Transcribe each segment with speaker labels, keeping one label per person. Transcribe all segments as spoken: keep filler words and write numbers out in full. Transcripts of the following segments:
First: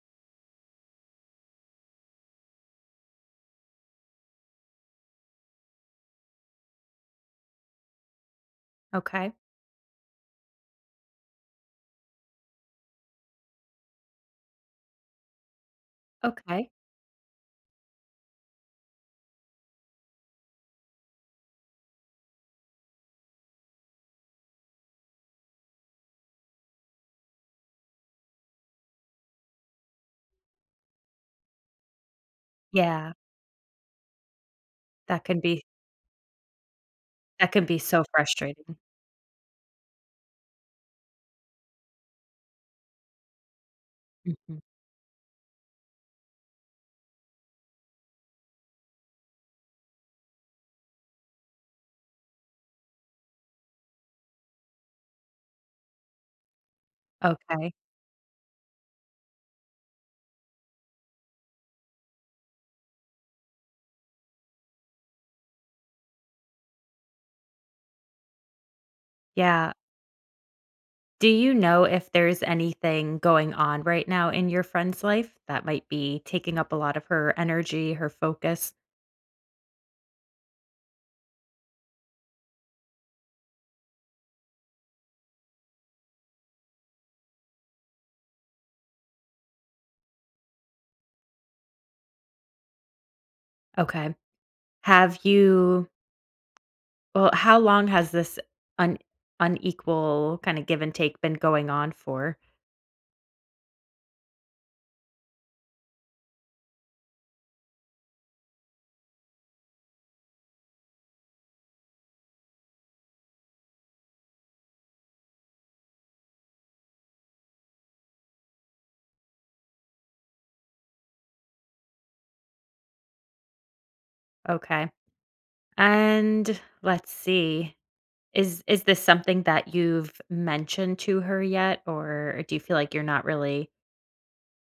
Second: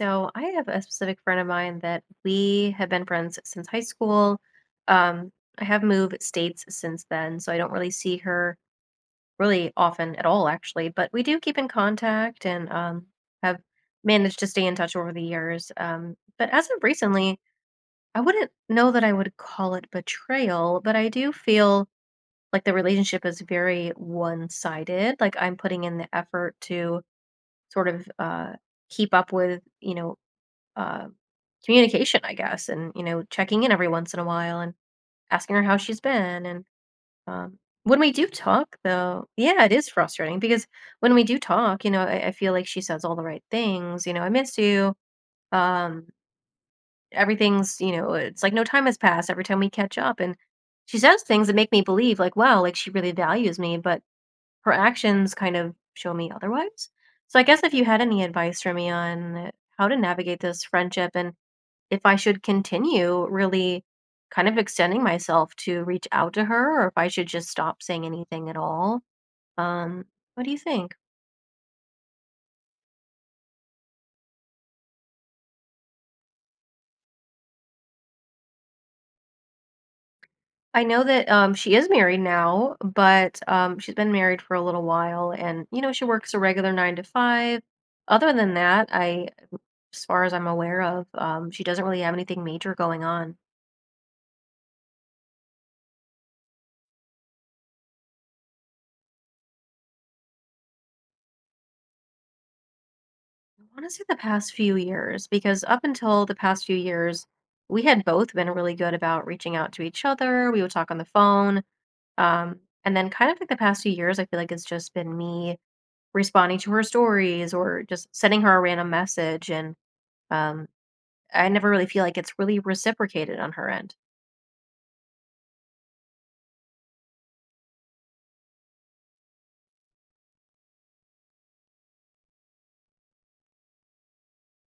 Speaker 1: So I have a specific friend of mine that we have been friends since high school. Um, I have moved states since then, so I don't really see her
Speaker 2: Okay,
Speaker 1: really often at all, actually. But we do keep in contact, and um, have managed to stay in touch over the years. Um, but as
Speaker 2: okay.
Speaker 1: of recently, I wouldn't know that I would call it betrayal, but I do feel like the relationship is very one-sided. Like, I'm putting in the effort to sort of uh, keep up with, you know, uh, communication, I guess, and you
Speaker 2: Yeah,
Speaker 1: know, checking in every once in a while and
Speaker 2: that can
Speaker 1: asking her
Speaker 2: be
Speaker 1: how she's been. And
Speaker 2: that
Speaker 1: um,
Speaker 2: can be
Speaker 1: when
Speaker 2: so
Speaker 1: we do
Speaker 2: frustrating.
Speaker 1: talk, though, yeah, it is frustrating because when we do talk, you know, I, I feel like she says all the right things. You know, I miss
Speaker 2: Mhm.
Speaker 1: you. Um, Everything's, you know, it's like no time has passed every time we catch up, and she says things that make me believe, like, wow, like she really values me, but her actions kind of show me otherwise. So I guess
Speaker 2: Okay,
Speaker 1: if you had any advice for me on how to navigate this friendship, and if I should continue really kind of extending myself to reach out to her, or if I should just stop saying anything at all.
Speaker 2: yeah.
Speaker 1: Um, what do you think?
Speaker 2: Do you know if there's anything going on right now in your friend's life that might be taking up a lot of her energy, her focus?
Speaker 1: I know that um, she is married now, but um, she's been married for a little while and, you know, she works a regular nine to five. Other than that, I, as far as I'm aware of, um, she doesn't really have anything major going on.
Speaker 2: Okay. Have you well, how long has this un unequal kinda give and take been going on for?
Speaker 1: I want to say the past few years, because up until the past few years, we had both been really good about reaching out to each other. We would talk on the phone. Um, and then kind of like the past few years, I feel like it's just been me responding to her stories or just sending her a random message. And um, I never really feel like it's really reciprocated on her end.
Speaker 2: Okay, and let's see. Is is this something that you've mentioned to her yet, or do you feel like you're not really,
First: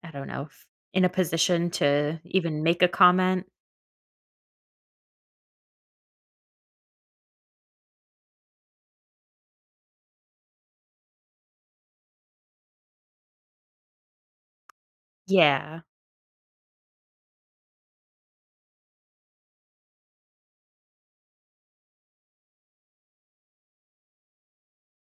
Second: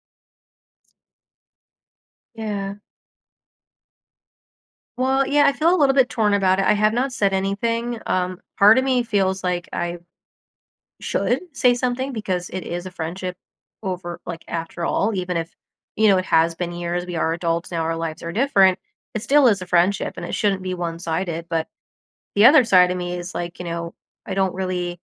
Speaker 2: I don't know, f- in a position to even
Speaker 1: Yeah.
Speaker 2: make a comment?
Speaker 1: Well, yeah, I feel a little bit torn about it. I have not said anything. Um, part of me feels like I should say something because it is a friendship, over like after all, even if,
Speaker 2: Yeah.
Speaker 1: you know, it has been years, we are adults now, our lives are different, it still is a friendship and it shouldn't be one-sided. But the other side of me is like, you know, I don't really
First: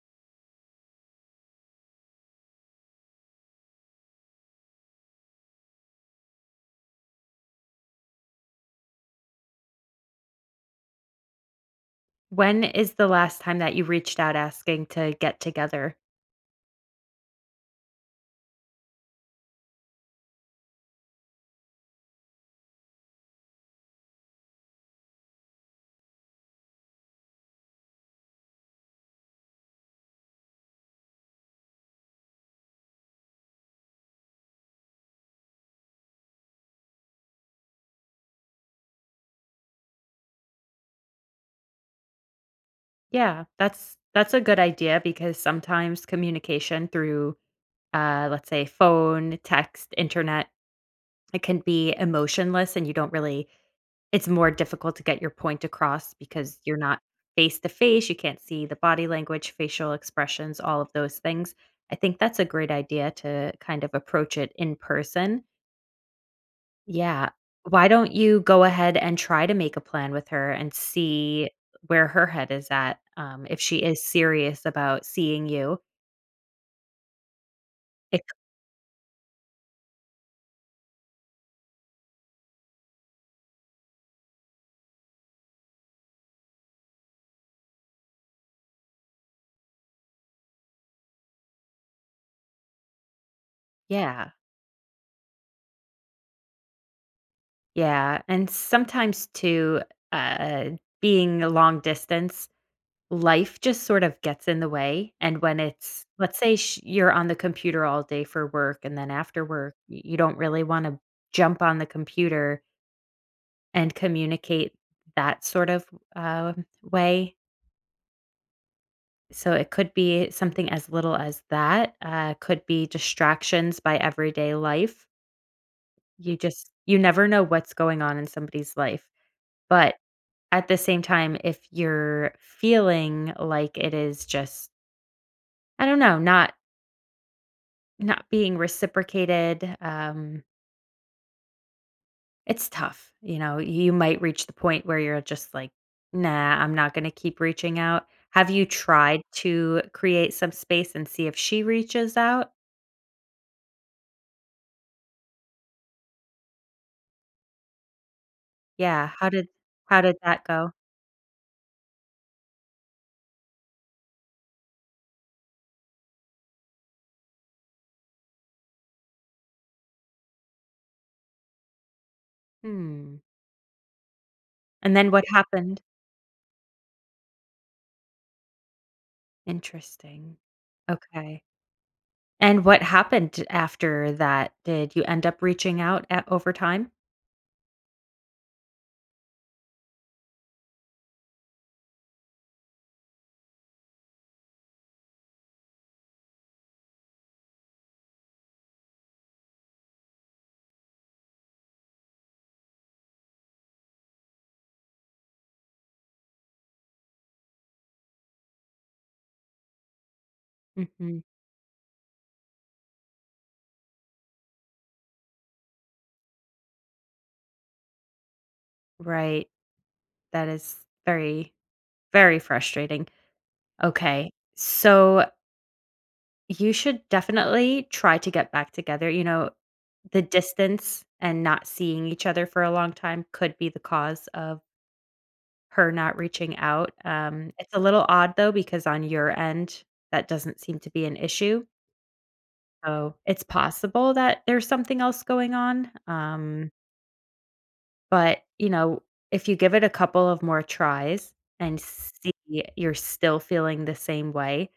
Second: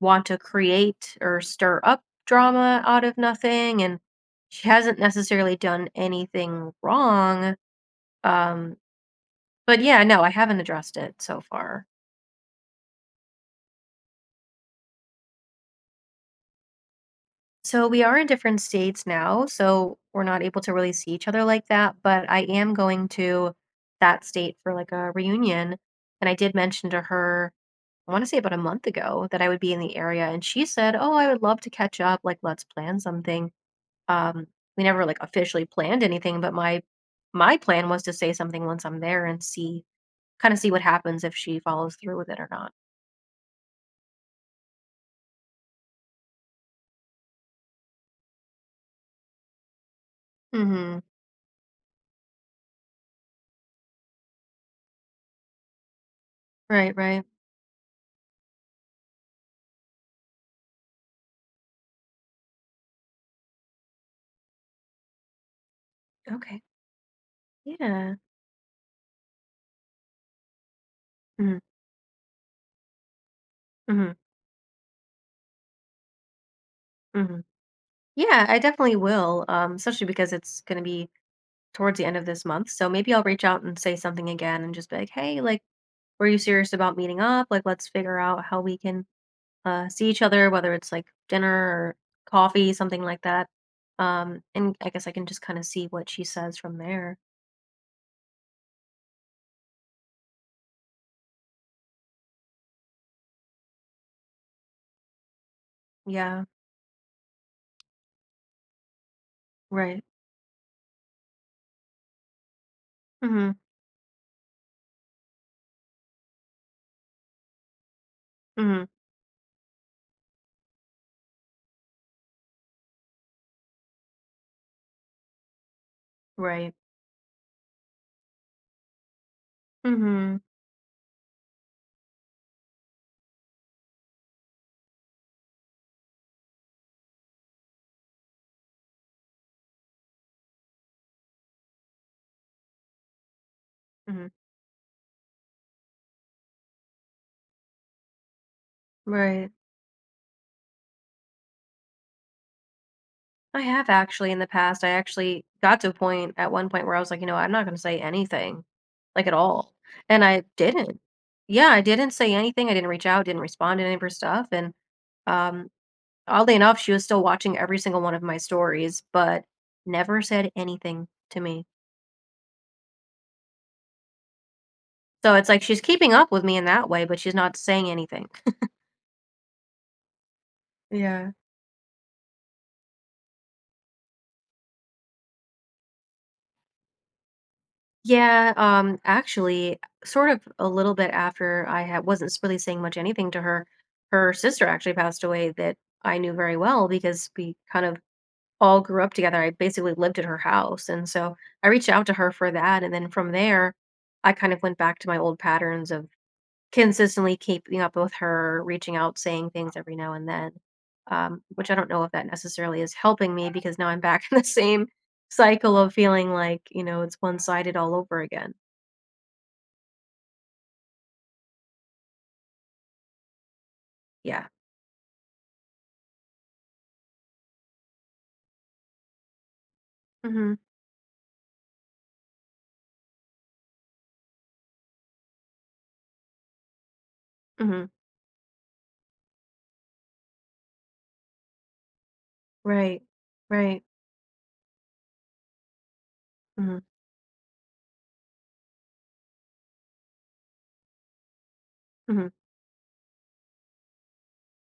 Speaker 1: want to create or stir up drama out of nothing, and she hasn't necessarily done anything wrong. um but yeah, no, I haven't addressed it so far.
Speaker 2: When is the last time that you reached out asking to get together?
Speaker 1: So we are in different states now, so we're not able to really see each other like that, but I am going to that state for like a reunion. And I did mention to her, I want to say about a month ago, that I would be in the area. And she said, "Oh, I would love to catch up. Like, let's plan something." Um, we never like officially planned anything, but my my plan was to say something once I'm there, and see kind of see what happens if she follows through with it or not.
Speaker 2: Yeah, that's that's a good idea because sometimes communication through uh let's say phone, text, internet,
Speaker 1: Hmm.
Speaker 2: it can be emotionless and you don't really it's more difficult to get your point across because you're
Speaker 1: Right,
Speaker 2: not
Speaker 1: right.
Speaker 2: face to face, you can't see the body language, facial expressions, all of those things. I think that's a great idea to kind of approach it in person.
Speaker 1: Okay.
Speaker 2: Yeah. Why don't
Speaker 1: Yeah.
Speaker 2: you go ahead and try to make a plan with her and see
Speaker 1: Mm-hmm.
Speaker 2: where her head is at, um, if she is
Speaker 1: Mm-hmm.
Speaker 2: serious about seeing you.
Speaker 1: Mm-hmm.
Speaker 2: It
Speaker 1: Yeah, I definitely will, um, especially because it's going to be towards the end of this month. So maybe I'll reach out and say something again, and just be like, hey, like, were you serious about meeting up? Like, let's figure out how we can, uh, see each other, whether it's like dinner or coffee, something like that.
Speaker 2: yeah.
Speaker 1: Um, and I guess I can just kind of see what she says from there.
Speaker 2: Yeah, and sometimes too, uh, being a long distance, life just sort of gets in the way, and when it's let's
Speaker 1: Yeah,
Speaker 2: say sh you're on the computer all day for work, and then after work, y
Speaker 1: right.
Speaker 2: you don't really wanna jump on the computer
Speaker 1: Mm-hmm.
Speaker 2: and communicate that sort of, um, way.
Speaker 1: Mm-hmm.
Speaker 2: So it could be something as little as that, uh, could be distractions by everyday life. You just
Speaker 1: Right.
Speaker 2: you never know what's going on in somebody's life, but
Speaker 1: Mm-hmm.
Speaker 2: at the same time, if you're feeling like it is just, I don't know, not not being reciprocated, um, it's tough, you know, you might
Speaker 1: Mm-hmm.
Speaker 2: reach the point where you're just like, "Nah, I'm not gonna keep reaching out." Have you tried
Speaker 1: Right.
Speaker 2: to create some space and see if she reaches out?
Speaker 1: I have actually in the past. I actually got to a point at one point where I was like, you know, I'm not going to say anything,
Speaker 2: Yeah,
Speaker 1: like
Speaker 2: how
Speaker 1: at
Speaker 2: did
Speaker 1: all.
Speaker 2: how did
Speaker 1: And I
Speaker 2: that go?
Speaker 1: didn't. Yeah, I didn't say anything. I didn't reach out, didn't respond to any of her stuff. And um, oddly enough, she was still watching every single one of my stories, but never said anything to me.
Speaker 2: Hmm, and then what
Speaker 1: So it's like she's
Speaker 2: happened?
Speaker 1: keeping up with me in that way, but she's not saying anything.
Speaker 2: Interesting.
Speaker 1: Yeah.
Speaker 2: Okay, and what happened after that? Did you end up reaching out at over time?
Speaker 1: Yeah, um, actually, sort of a little bit after I had wasn't really saying much anything to her, her sister actually passed away, that I knew very well because we kind of all grew up together. I basically lived at her house, and so I reached out to her for that, and then from there, I kind of went back to my old patterns of consistently keeping up with her, reaching out, saying things every now and then,
Speaker 2: Mhm,
Speaker 1: um, which I don't know if that necessarily is helping me, because now I'm back in the same cycle of feeling like, you know, it's one sided all over again.
Speaker 2: right, that is very, very frustrating. Okay.
Speaker 1: Yeah.
Speaker 2: So you should definitely try to get back together. You know, the
Speaker 1: Mhm.
Speaker 2: distance and not seeing each other for a long time could be the cause of her not reaching out. Um, it's a
Speaker 1: Mhm.
Speaker 2: little odd though, because on your end, that doesn't seem to be an issue.
Speaker 1: Right.
Speaker 2: So it's
Speaker 1: Right.
Speaker 2: possible that there's something else going on. Um,
Speaker 1: Mhm.
Speaker 2: but, you know, if you give it a couple of more tries and
Speaker 1: Mhm.
Speaker 2: see you're still feeling the same way,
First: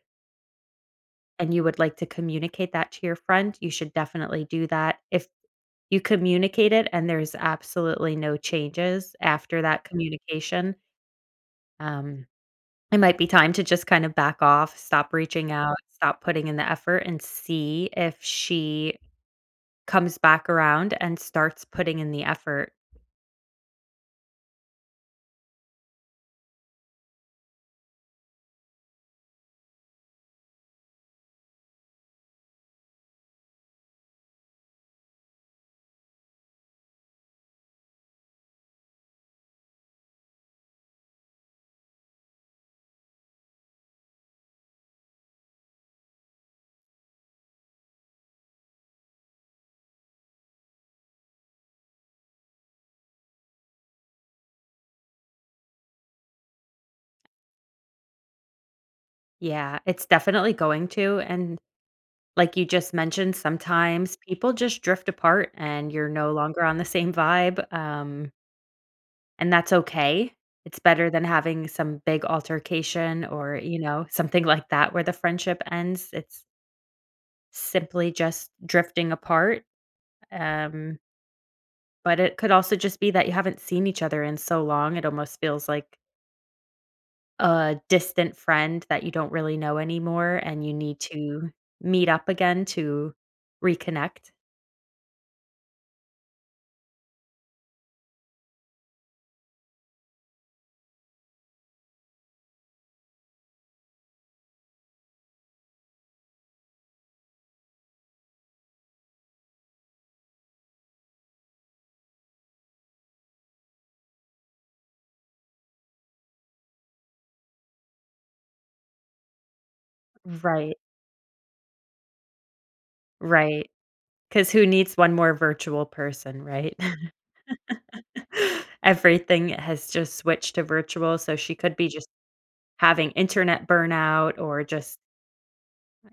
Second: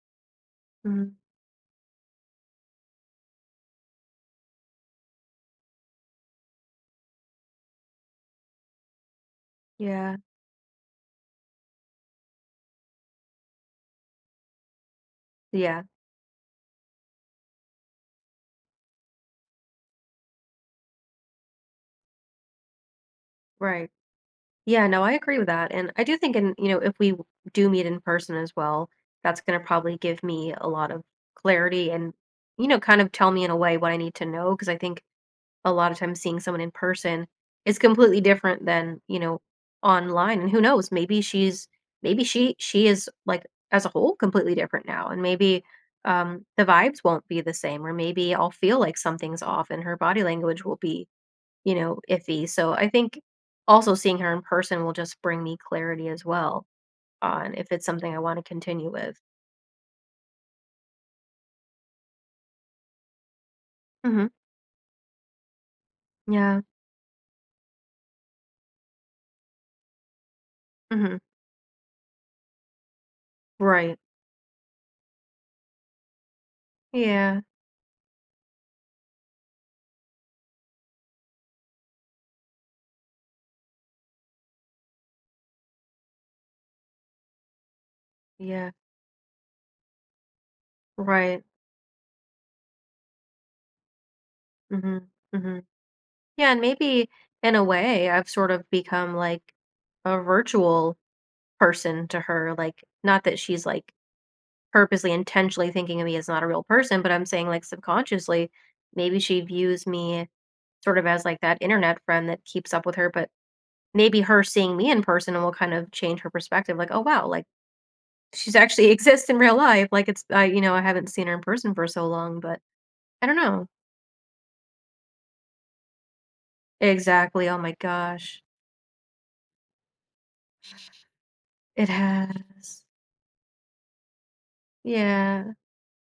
Speaker 1: Mhm.
Speaker 2: and you would like to communicate that to your friend, you should definitely do that. If you communicate it and there's absolutely no changes after that
Speaker 1: Yeah.
Speaker 2: communication, um, it might be time to just kind of back off, stop reaching out,
Speaker 1: Yeah.
Speaker 2: stop putting in the effort, and see if she comes back around and starts putting in the effort.
Speaker 1: Right. Yeah, no, I agree with that, and I do think, in you know, if we w do meet in person as well, that's gonna probably give me a lot of clarity and, you know, kind of tell me in a way what I need to know, because I think a lot of times seeing someone in person is completely different than, you know, online. And who knows, maybe she's maybe she she is like, as a whole, completely different now. And maybe um the vibes won't be the same, or maybe I'll feel like something's off and her body language will be, you know, iffy. So I think also seeing her in person will just bring me clarity as well on if it's something I want to continue with.
Speaker 2: Yeah, it's definitely going to. And like you just mentioned, sometimes
Speaker 1: Hmm.
Speaker 2: people just drift apart and you're no
Speaker 1: Yeah.
Speaker 2: longer on the same vibe. Um, And that's okay. It's better
Speaker 1: Hmm.
Speaker 2: than having some big altercation or, you
Speaker 1: Right.
Speaker 2: know, something like that where the friendship ends. It's
Speaker 1: Yeah.
Speaker 2: simply just drifting apart. Um, but it could also just be that you haven't seen each other in so long. It almost feels like a distant
Speaker 1: Yeah.
Speaker 2: friend that you don't really know anymore and you need
Speaker 1: Right.
Speaker 2: to meet up again to reconnect.
Speaker 1: Hmm. Hmm. Yeah, and maybe in a way, I've sort of become like a virtual person to her. Like, not that she's like purposely, intentionally thinking of me as not a real person, but I'm saying like subconsciously, maybe she views me sort of as like that internet friend that keeps up with her. But maybe her seeing me in person will kind of change her perspective. Like, oh, wow, like she's actually exists in real life. Like, it's, I, you know,
Speaker 2: Right.
Speaker 1: I haven't seen her in person for so long, but I don't know.
Speaker 2: Right. Because who needs one more virtual person, right?
Speaker 1: Exactly. Oh my gosh.
Speaker 2: Everything has just switched to virtual, so she could
Speaker 1: It
Speaker 2: be just
Speaker 1: has.
Speaker 2: having internet burnout or just
Speaker 1: Yeah.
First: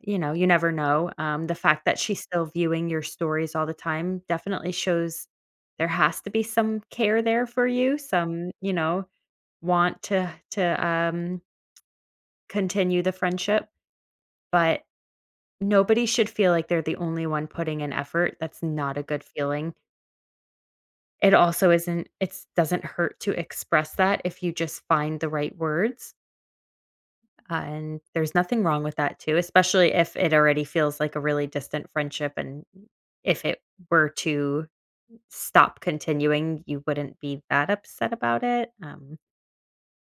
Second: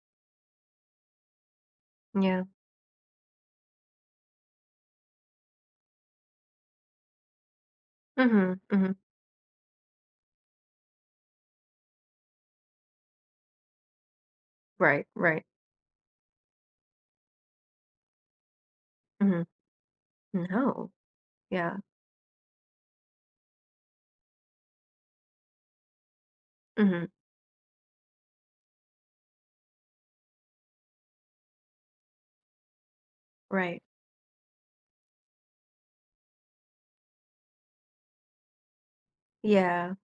Speaker 2: you know, you never know. Um, the fact that she's
Speaker 1: Yeah.
Speaker 2: still viewing your stories all the time definitely shows there has to be some care there for you, some,
Speaker 1: Mhm,
Speaker 2: you
Speaker 1: mhm.
Speaker 2: know, want to to, um, continue the friendship, but
Speaker 1: Right, right.
Speaker 2: nobody should feel like they're the only one putting in effort, that's not a good
Speaker 1: Mhm.
Speaker 2: feeling.
Speaker 1: No.
Speaker 2: It also
Speaker 1: Yeah.
Speaker 2: isn't It doesn't hurt to express that if you just find the right words.
Speaker 1: Mhm.
Speaker 2: Uh, And there's nothing wrong with that too, especially if it already feels like a really distant friendship and if it
Speaker 1: Right.
Speaker 2: were to stop continuing, you wouldn't be that upset about it. Um
Speaker 1: Yeah.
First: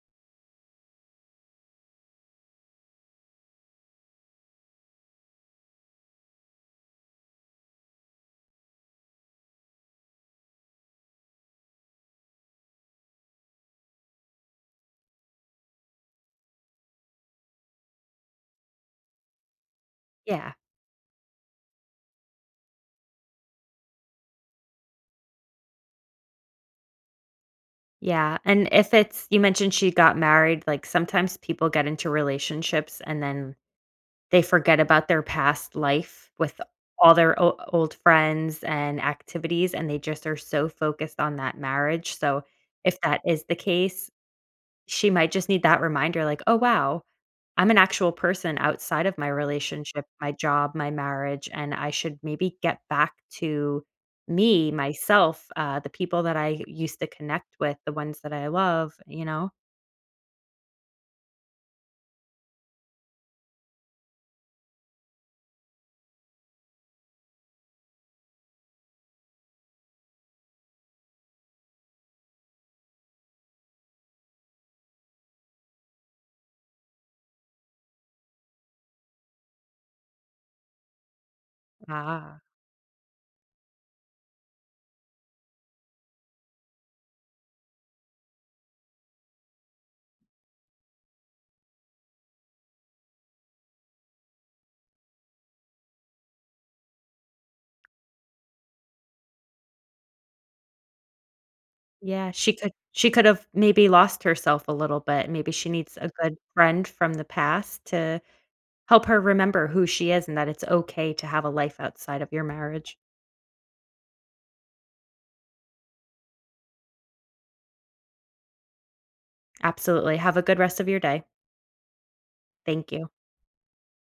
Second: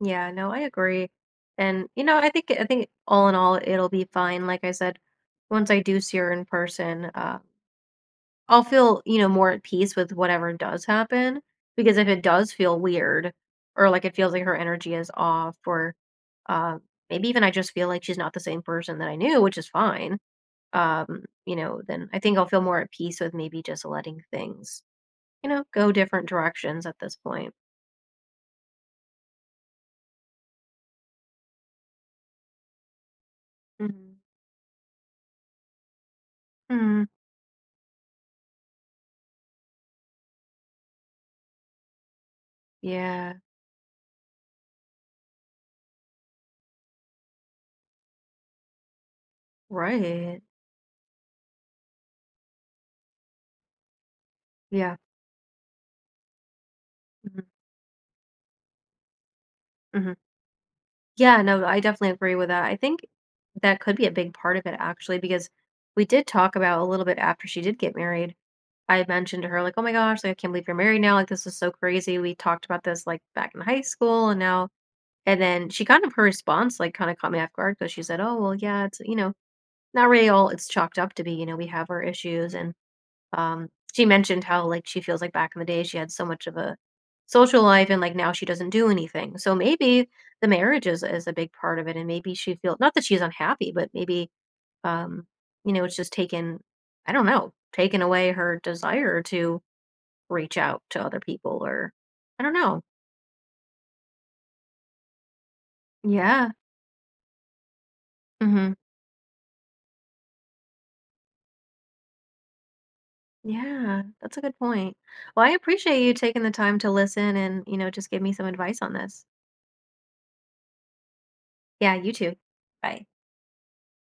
Speaker 1: Yeah, no, I agree. And, you know, I think I think all in all, it'll be fine. Like I said, once I do see her in person, uh, I'll feel, you know, more at peace with whatever does happen. Because if it does feel weird, or like it feels like her energy is off, or uh, maybe even I just feel like she's not the same person that I knew, which is fine.
Speaker 2: yeah.
Speaker 1: Um, you know, then I think I'll feel more at peace with maybe just letting things, you know, go different directions at this point.
Speaker 2: Yeah, and if it's you mentioned she got married, like sometimes people get into relationships and then
Speaker 1: Mhm.
Speaker 2: they forget about their past life with
Speaker 1: Mhm.
Speaker 2: all their o- old friends and activities and they just are so focused on that marriage. So if that
Speaker 1: Yeah,
Speaker 2: is the case, she might just need that reminder like, "Oh, wow, I'm an actual person outside of my relationship, my
Speaker 1: right.
Speaker 2: job, my marriage, and I should maybe get back to me,
Speaker 1: Yeah.
Speaker 2: myself, uh, the people that I used to
Speaker 1: Mhm,
Speaker 2: connect with, the ones that I love," you know?
Speaker 1: mhm. Yeah, no, I definitely agree with that. I think that could be a big part of it, actually, because we did talk about a little bit after she did get married. I had mentioned to her like, "Oh my gosh, like I can't believe you're married now. Like this is so crazy. We talked about this like back in high school and now," and then she kind of her response like kind of caught me off guard, because she said, "Oh, well, yeah, it's, you know, not really all it's chalked up to be. You know, we have our
Speaker 2: Ah,
Speaker 1: issues, and" Um, she mentioned how, like, she feels like back in the day she had so much of a social life, and like now she doesn't do anything. So maybe the marriage is is a big part of it, and maybe she feels not that she's unhappy, but maybe um, you know, it's just taken, I don't know, taken away her desire to reach out to other people, or
Speaker 2: yeah,
Speaker 1: I
Speaker 2: she
Speaker 1: don't
Speaker 2: could
Speaker 1: know.
Speaker 2: she could have maybe lost herself a little bit. Maybe she needs a good
Speaker 1: Yeah.
Speaker 2: friend from the past to
Speaker 1: Mhm.
Speaker 2: help her remember who she is and that it's okay to have a life outside of your marriage.
Speaker 1: Yeah, that's a good point. Well, I appreciate you taking the time to listen and, you know, just give me some advice on this.
Speaker 2: Absolutely. Have a good rest of your day.
Speaker 1: Yeah, you too.
Speaker 2: Thank
Speaker 1: Bye.
Speaker 2: you.